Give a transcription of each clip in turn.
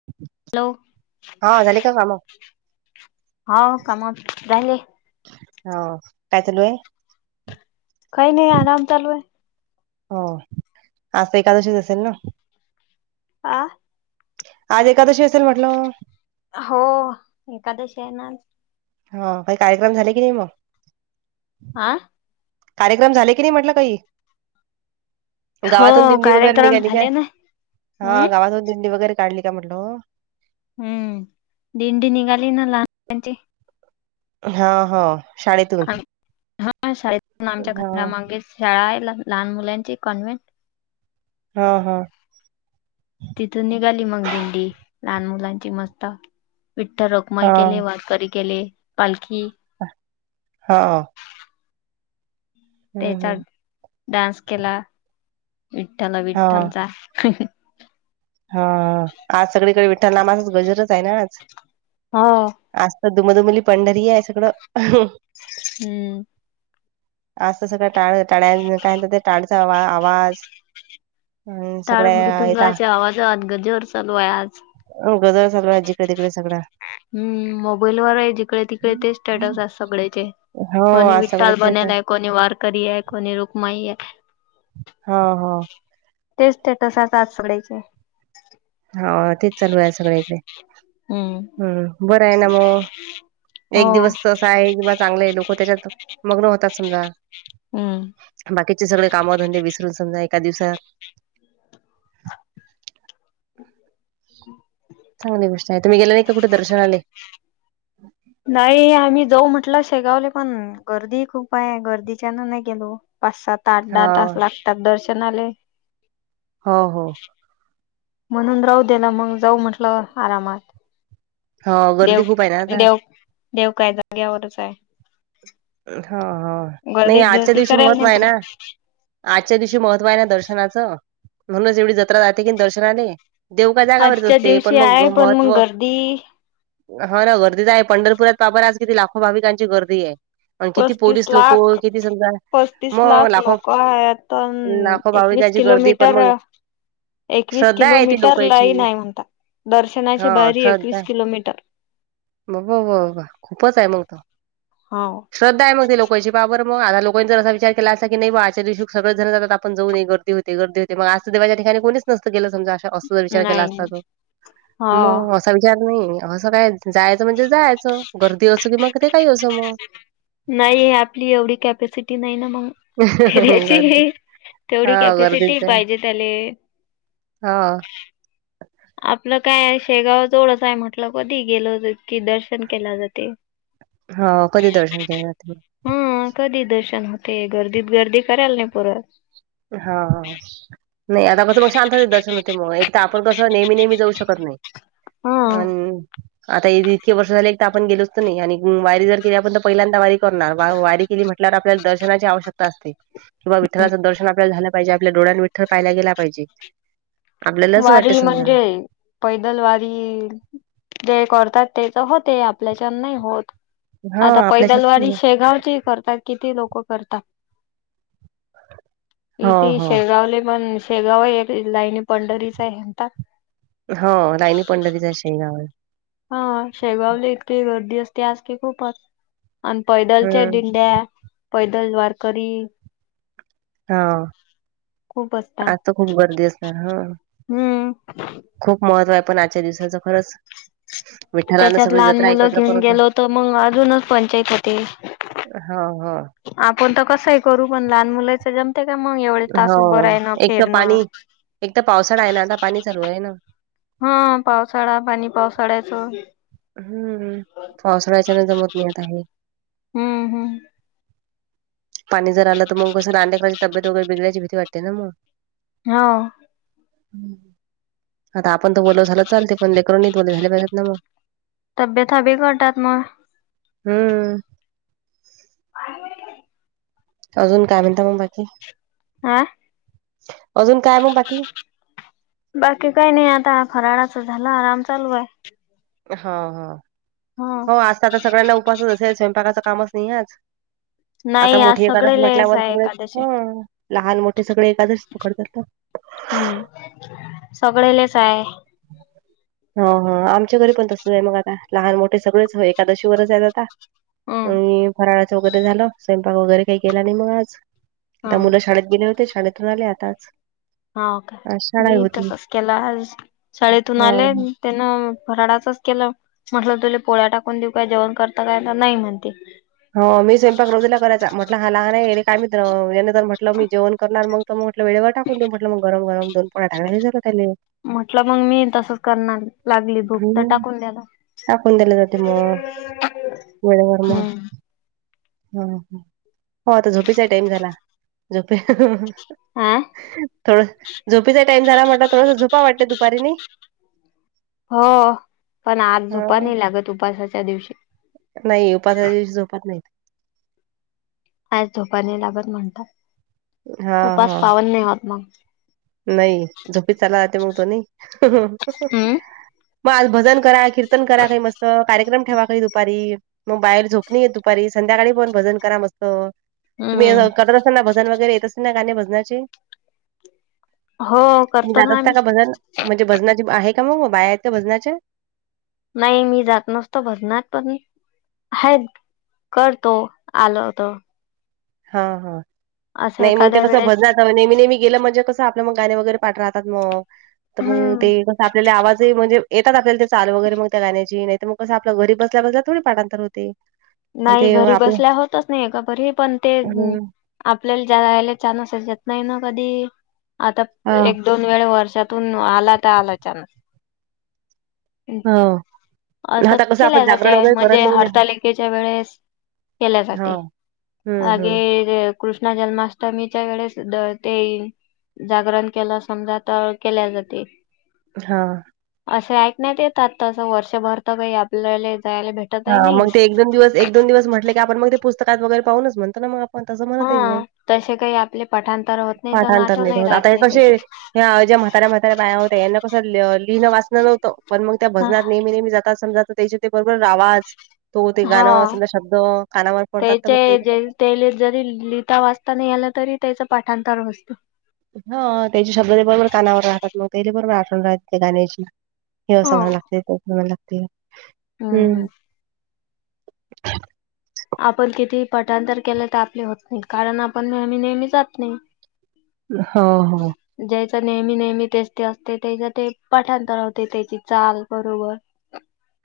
ह [inaudible] हॅलो. हा झाले का काम? हाव काम झाले. हो काय चालू आहे? काही नाही आराम चालू ये. हो आज एकादशीच असेल ना? आ. आज एकादशी असेल म्हटल? हो एखादशी आहे ना आज. ह काही कार्यक्रम झाले की नाही मग? आं? कार्यक्रम झाले की नाही म्हटलं काही? गावातून हो दिंडी वगैरे कार्यक्रम निघाली काय झाले ना हा हम्म गावातून दिंडी वगैरे काढली का म्हटलं? हम्म, दिंडी निघाली ना लहान मुलांची. हा हा शाळेतून. हा शाळेत आमच्या हा घरामागे शाळा आहे लहान मुलांची कॉन्व्हेंट. हा हा. तिथून निघाली मग दींडी लहान मुलांची मस्त. विठ्ठल हा रोखमाई केले. वारकरी केले, पालखी हा. हम्म त्याचा हम्म डान्स केला विठ्ठल, हा विठ्ठलचा. हा आज सगळीकडे विठ्ठल नामाचाच गजरच आहे ना आज. हो आज तर दुमदुमली पंढरी आहे सगळं. हम्म. आज तर सगळं टाळ, टाळ काही ते टाळचा आवाज. अन् सगळ्या टाळमृदुंगाच्या आवाजात गजर चालू आहे आज. हो गजर चालूय आज जिकडे, तिकडे सगळा. हम्म, मोबाईल वर आहे जिकडे तिकडे तेच स्टॅटस आहेत सगळ्याचे. हो कोणी आज सगळे विठ्ठाल तेच बनेल आहे, कोणी वारकरी आहे, कोणी रुखमाईे आहे. हा हा. तेच स्टेटस आता आज सगळ्याचे. हो तेच चालू आहे सगळ्या इकडे. हम्म हम्म, बरं आहे ना मग हो. एक दिवस [unintelligible] आहे किंवा चांगले आहे लोक त्याच्यात मग्न होतात समजा. हम्म अनं बाकीचे सगळे कामधंदे विसरून समजा एका दिवसात [unintelligible] चांगली गोष्ट हाय, तुम्ही गेले नाहीत का कुठं दर्शनाले नाही, आम्ही जाऊ म्हटलं, शेगावल पण गर्दीही खूप आय. गर्दीच्यान नाय गेलो. पाच, सा, आठ, दहा हा तास लागतात दर्शनाले. हो हो. म्हणून राहू दे म, जाऊ म्हटलं आरामात हो गर्दी देव, खूप आहे ना आता देव, देव काय जाग्यावरच हाय. हा हा, नाही गर्दीत आजच्या गर्दी दिवशी करायला महत्त्व नाही हाय ना पुरत. आजच्या दिवशी महत्व हाय ना दर्शनाचं, म्हणूनच एवढी जत्रा जाते की दर्शनाले. देव काय जगावरच आजच्या असते, दिवशी पण मग आहे पण मग महत्त्व गर्दी हा ना, गर्दी त हाय, पंढरपुरात पाहा बरं आज किती? लाखो भाविकांची गर्दी आये. पस्तीस लाख, पस्तीस मग लाख लाखो लोक हायात. अनं लाखो एकवीस भाविकांची गर्दी किलोमी पण टर मग एकवीस श्रद्धा आहे ती किलोमीटर लाईन लोकांची हाय म्हणता. दर्शनाची हा बारी एकवीस किलोमीटर बा बा ब ब ब खूपच आहे मंग त हाव श्रद्धा हाय म ते लोकांची पाहा बरं म आता लोकंनी जरं अस विचार केला असता की नाही बा आजच्या दिवशी सगळचं जण जातात, आपण जाऊ नय कं ते. गर्दी होते. मग आज त देवाच्या ठीकाणी कोणीच नसतं गेलं समजा अस जर विचार केला नाही असता त हा म समजा नाही असं काय, जायांचं म्हणजे जायांचं, गर्दी असो की मग ते काही असो मग नाही, आपली एवढी कॅपॅसिटी नाही ना मंग फिरायची गर्दी ही, हा तेवढी गर्दीच कॅपॅसिटीही आहे. पाहिजे त्याले हा आपलं काय, शेगाव जवळच हाय. म्हटलं कधी ही गेल की दर्श र्शन केला जातय. हो कधी दर्शन केले जाते मग हूं, कधीही दर्शन होतय. गर्दीत गर्दी करायला नाय पर हा हा नाही, आता कसं मग शांततेत दर्शन होतय. मग एक त आपण कसं नेहमी नेहमी जाऊ शकत नाय. हा अनं आता इ इतके वर्ष झाले एक त आपण गेलोचं त नाय. आणि वारी जर केली आपण तर पहिल्यांदा वारी करणार, वा वारी केली म्हटल्यावर आपल्याला दर्शनाची आवश्यकता असते. किंवा विठ्ठलाच दर्शन आप झाल पाहिजे. आपल्या डोळ्यांनी विठ्ठल पाहिला गेला पाहिजे. आपल्याला असं वाटते वारी समजा म्हणजे पैदल वारी, जे करतात तेच होते, आपल्याच्यान नाही होत. हा आता आपल्याच्यात पैदलवारी शेगावची ही करताय. किती लोक करता हो इथे हो शेगावले पण, शेगाव एक लाईनी पंढरीच आहे म्हणता हो, लाईनी पंढरीच हाय शेवगांव हा, शेगावला इतकी गर्दी असते आज की, खूपच आणि पैदलच्या हम्म दिंड्या, पैदल वारकरी हा, खूप असतात. आता खूप गर्दी असणार. ह हम्म खूप महत्त्व हाय पण, आजच्या दिवसाचं खरंच विठ्ठलानं त्याच्यात सगळी लहान जत्रा मुलं एकत्र घेऊन करून ठेव गेलो त मंग अजूनच पंचायत होते. हा हा आपण त कसंही करू पण लहान मुलाच ज ते का म एवढे तास उभं राहिन फिरणं एकदा पावसाळा आय ना आता पाणी चालू आय ना. हा पावसाळा पाणी पावसाळ्याच. हम्म, पावसाळ्याच्या हेन जमत नाय आता हे. हम्म हम्म. पाणी जर आलं तर मग कसं लहान लेकराची तब्येत वगैर बिगडायची भीती वाटते ना म. हा. हम्म. आता आपण त वल झाल चालते पण लेकर नायत वल झाले पाहिजेत ना म. [unintelligible] बी गोट्यात म हम्म. आले वाहिनी. अजून काय म्हणता म बाकी? आ? अजून काय म बाकी? बाकी काय नाय आता फराळाच झाल आराम चालू आय. हा हा, हो आज तर आता सगळ्यांना उपवासच असेल स्वयंपाकाचं कामच नाहीये आज. आता नाही आज मोठी सगळे एखादस लेस म्हटल्यावर आहे सगळेच एकादशी हम्. लहान मोठे सगळे एकादस पकडतात ना. हम्म, सगळेलेच आय. हा हा आमच्या घरी पण तसंच आय मग आता लहान मोठे सगळेच एकादशी वरच येताता. हम्म आणि फराळाचं वगैरे झालं स्वयंपाक वगैरे काय केला नाय मग आज. आता हम मुलं शाळेत गेले होते शाळेतून आले आताच. हाव काय, मी ही तसच केला आज शाळेतून हां, आले हां. त्यान फराळाचच केलं म्हटलं तुला पोळ्या टाकून देऊ काय जेवण करत काय तर नाय म्हणते. हो मी स्वयंपाक [unintelligible] करायचा म्हटलं हा लहान आय याने जर म्हटलं मी जेवण करणार मग तर मग म्हटलं वेळेवर टाकून देऊ म्हटलं मग गरम गरम दोन पोळ्या [unintelligible] हे झालं त्याले. म्हटलं मग मी त तस करणार लागली भूक तर हं. टाकून देणार. टाकून दिले जाते मग वेळेवर म. हो आता झोपेचा टाईम झाला झोपे आ? थोड झोपेचा टाईम झाला म्हटलं थोडस झोपाव वाटते ना दुपारी नाई. हो पण आज झोपा हां. नाय लागत उपासाच्या दिवशी. नाय उपवासाच्या दिवशी झोपत नायत. काय झोप नाय लागत म्हणतात, हा उपास पावन नाय होत मग. नाय झोपी चला ते म्हणतो नाय. हम्म म आज भजन करा कीर्तन करा काय मस्त. कार्यक्रम ठेवा काय दुपारी म बाहेर झोप नी येत दुपारी संध्याकाळी पण भजन करा मस्त. तुम्ही अस हम्म करत अस्तान ना भजन वगैरे येत असतीन ना गाणे भजनाचे? हो. तुम्ही करतो ना जातात आम्ही का भजन, म्हणजे भजनाचे आहे का मग बाया आहेत का भजनाच्या? नाय मी जात नसतो भजनात पण हायत करतो आल होत. हा हा असं नाही मग ते एखाद्या कसं वेळेस भजनाचां नेहमी नेहमी. गेलं म्हणजे कसं आपल्या मग गाणे वगैरे पाठ राहतात मग. तर मग ते हम्म कसं आपल्याला आवाज म्हणजे येतात ते चाल मग त्या गाण्याची नाही. तर मग कसं आपलं घरी बसल्या बसल्या थोडी पाठांतर होते. आणि नाही ते घरी आपलं बसल्या होतच नाही का घरी पण ते. हं, आपल्याला जायला छान असायच्यात नाही ना कधी आता हां, एक. दोन वेळा वर्षातून आला तर आला छानस. हा असं केल्या जाते म्हणजे नाही ना. हरतालिकेच्या वेळेस केल्या जाते. हां. हं, हं. अगे कृष्ण जन्माष्टमीच्याकडे वेळेस ते. जागरण केलं समजा तर केल्या जाते. हा असे ऐकण्यात येतात तसं वर्षभर तर काही आपल्याला जायला भेट. हा मग ते एक दोन दिवस एक दोन दिवस म्हटले की आपण मग ते पुस्तकात वगैरे पाहूच म्हणत ना मग. पण तसं म्हणत आहे हा तसे काही आपले पाठांतर होत नाही तर पाठांतर नाटो नाही आता राहत हे कसे. त्याचे ह्या ज्या म्हाताऱ्या म्हाताऱ्या बाया होत्या यांना कसं लिहिणंचं वाचन पण मग त्या हा भजनात नेहमी नेहमी जात. समजा त्याचे ते बरोबर आवाज तो ते गाणं हा. समजा शब्द कानावर पडतात तर मग ते. तेले जरी लिहिता वाचताना आला तरी त्याच पाठांतर असत. हा त्याचे शब्द ते बरोबर कानावर राहतात मग ते बरोबर आठवणून राहते ते गाण्याची. हे असं हो. मला लागत ते मला लागते हम्म. [inaudible] आपण किती पाठांतर केलं तर आपले होत नाही कारण आपण नेहमी नेहमी जात नाही. हो हो ज्याचा नेहमी नेहमी तेच ते असते त्याचा ते पाठतरावते त्याची चाल बरोबर.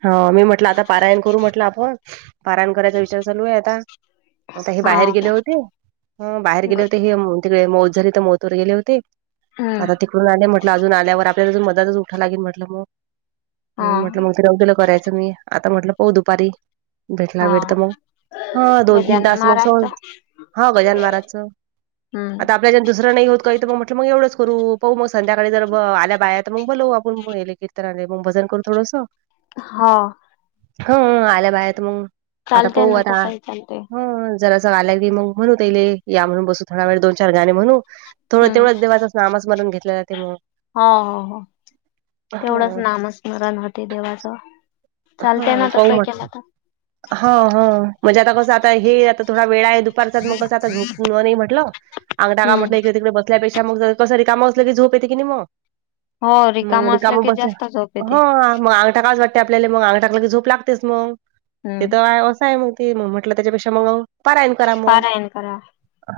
हा मी म्हटलं आता पारायण करू आपण, पारायण करायचा विचार चालू आता. आता हे हा बाहेर गेले होते, बाहेर गेले ग- होते हे. तिकडे मोत झाली तर मोत ववर गेले होते. हम्म तिकून आले म्हटलं अजून आल्यावर आपल्याला अजून मदातच उठा लागेल म्हटलं, मग हा म्हणून म्हटले मग. दिलं करायचं आता म्हटलं बघू दुपारी. भेटला हा वेळ तर मग हा दोन तीन गजानन तास मग महाराजचा सहज हा गजानन महाराजांचं. हम्म आपल्या दुसरं नाही होत काही तर मग म्हटलं मग एवढंच करू मग संध्याकाळी जर आल्या बाया तर मग बोलवु आपण. संध्याकाळी आले तर चल मग भजन करू जरासं. हा ह आल्या बाहेरत मग आता चालते पहू ना आता. तसही चालते जर आले तर की मग म्हणु तेले या म्हणु बसू म्हणे जरासे दोन-चार गाणी म्हणून. तुम्ही हम्म तेव्हा देवाचं नाम स्मरण घेतलेला जाते मग हो हो हो तेवढंच हं, नामस्मरण होते देवाचं. चालते ह ना तसं केलं तर हा हो म्हणजे आता कस आता हे आता थोडा वेळ आहे दु परसात मग कसा झोप आता झोप होणार नाही म्हटलं अंगा का हम्म म्हटल. तिकडे बसल्या पेक्षा मग कसरी काम असलं की झोप येते की नाही मग. हो मंग असलं रिकाम की बसल्या जास्त झोप येते ह मग. टकाच वाटते आपल्याला मग अंगटाकला की झोप लागतेच मग, ते हम्म तर असं आहे मग. ते मग म्हटलं त्याच्यापेक्षा मग पारायन करा मग. पारायण करा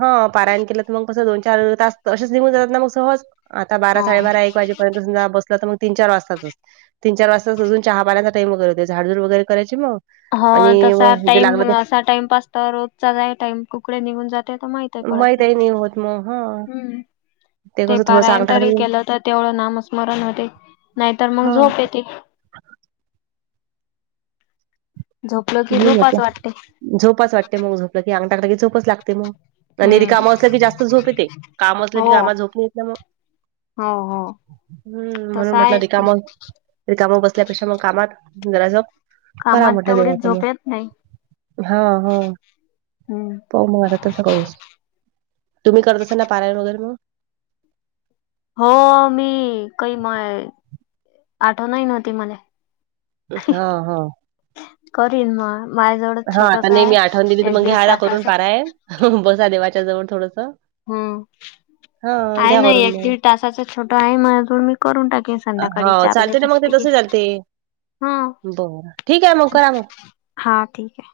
हा पारायन केलं तर मग कसं दोन चार तास असेच निघून जातात ना मग सहज. आता बारा हो साडेबारा एक वाजेपर्यंत बसल तर मग तीन चार वाजताच तीन चार वाजता अजून चहा बाराचा टाईम मग होते मग झाड झुड वैगेरे करायची मग? हो आणि तसा मग जे टाइम लागलं असा टाइमपास तर रोजचा जा आहे टाइम कुकडे निघून जातो. ते तर माहिती पण पडत नाही? मग हा. हम्म ते कसं थोडंसं अंग पारायन तरी टाकलं केलं तर तेवढं नामस्मरण होते नाहीतर मग हा झोप येते. झोपलं की झोपाच वाटते. झोपच वाटते मग झोपलं की अंग टाकलं की झोपच लागते मग. आणि र हम्म काम असलं की जास्त झोप येते काम असलं की हो कामात झोप नाही येत ना मग हो हो हम्म तसं म्हणून म्हटलं आहेच ते. रिकाम. रिकाम बसल्यापेक्षा मग कामात जरा जप कामात तेवढीच झोप येत नाही हम्म हो मग आता तसं करू तुम्ही करत असल ना पारायण वगैरे मग हो मी काही म आठवण नव्हती मला? हा हा करीन मग माझ्या जवळ हां, आता छोटस नाही मी आठवण दिली आहे तर एक मग दीड घ्या आता करून तासाच पारायण. बसा देवाच्या जवळ थोडंस. हम्म आहे ना करून एक मग. दीड तासाच छोटं आहे माझ्याजवळ मी करून टाकेन? संध्याकाळी हां, चारला चालते ना मग ते बसते की. तसं चालते. बरं ठीक आहे मग करा मग. हां ठीक आहे?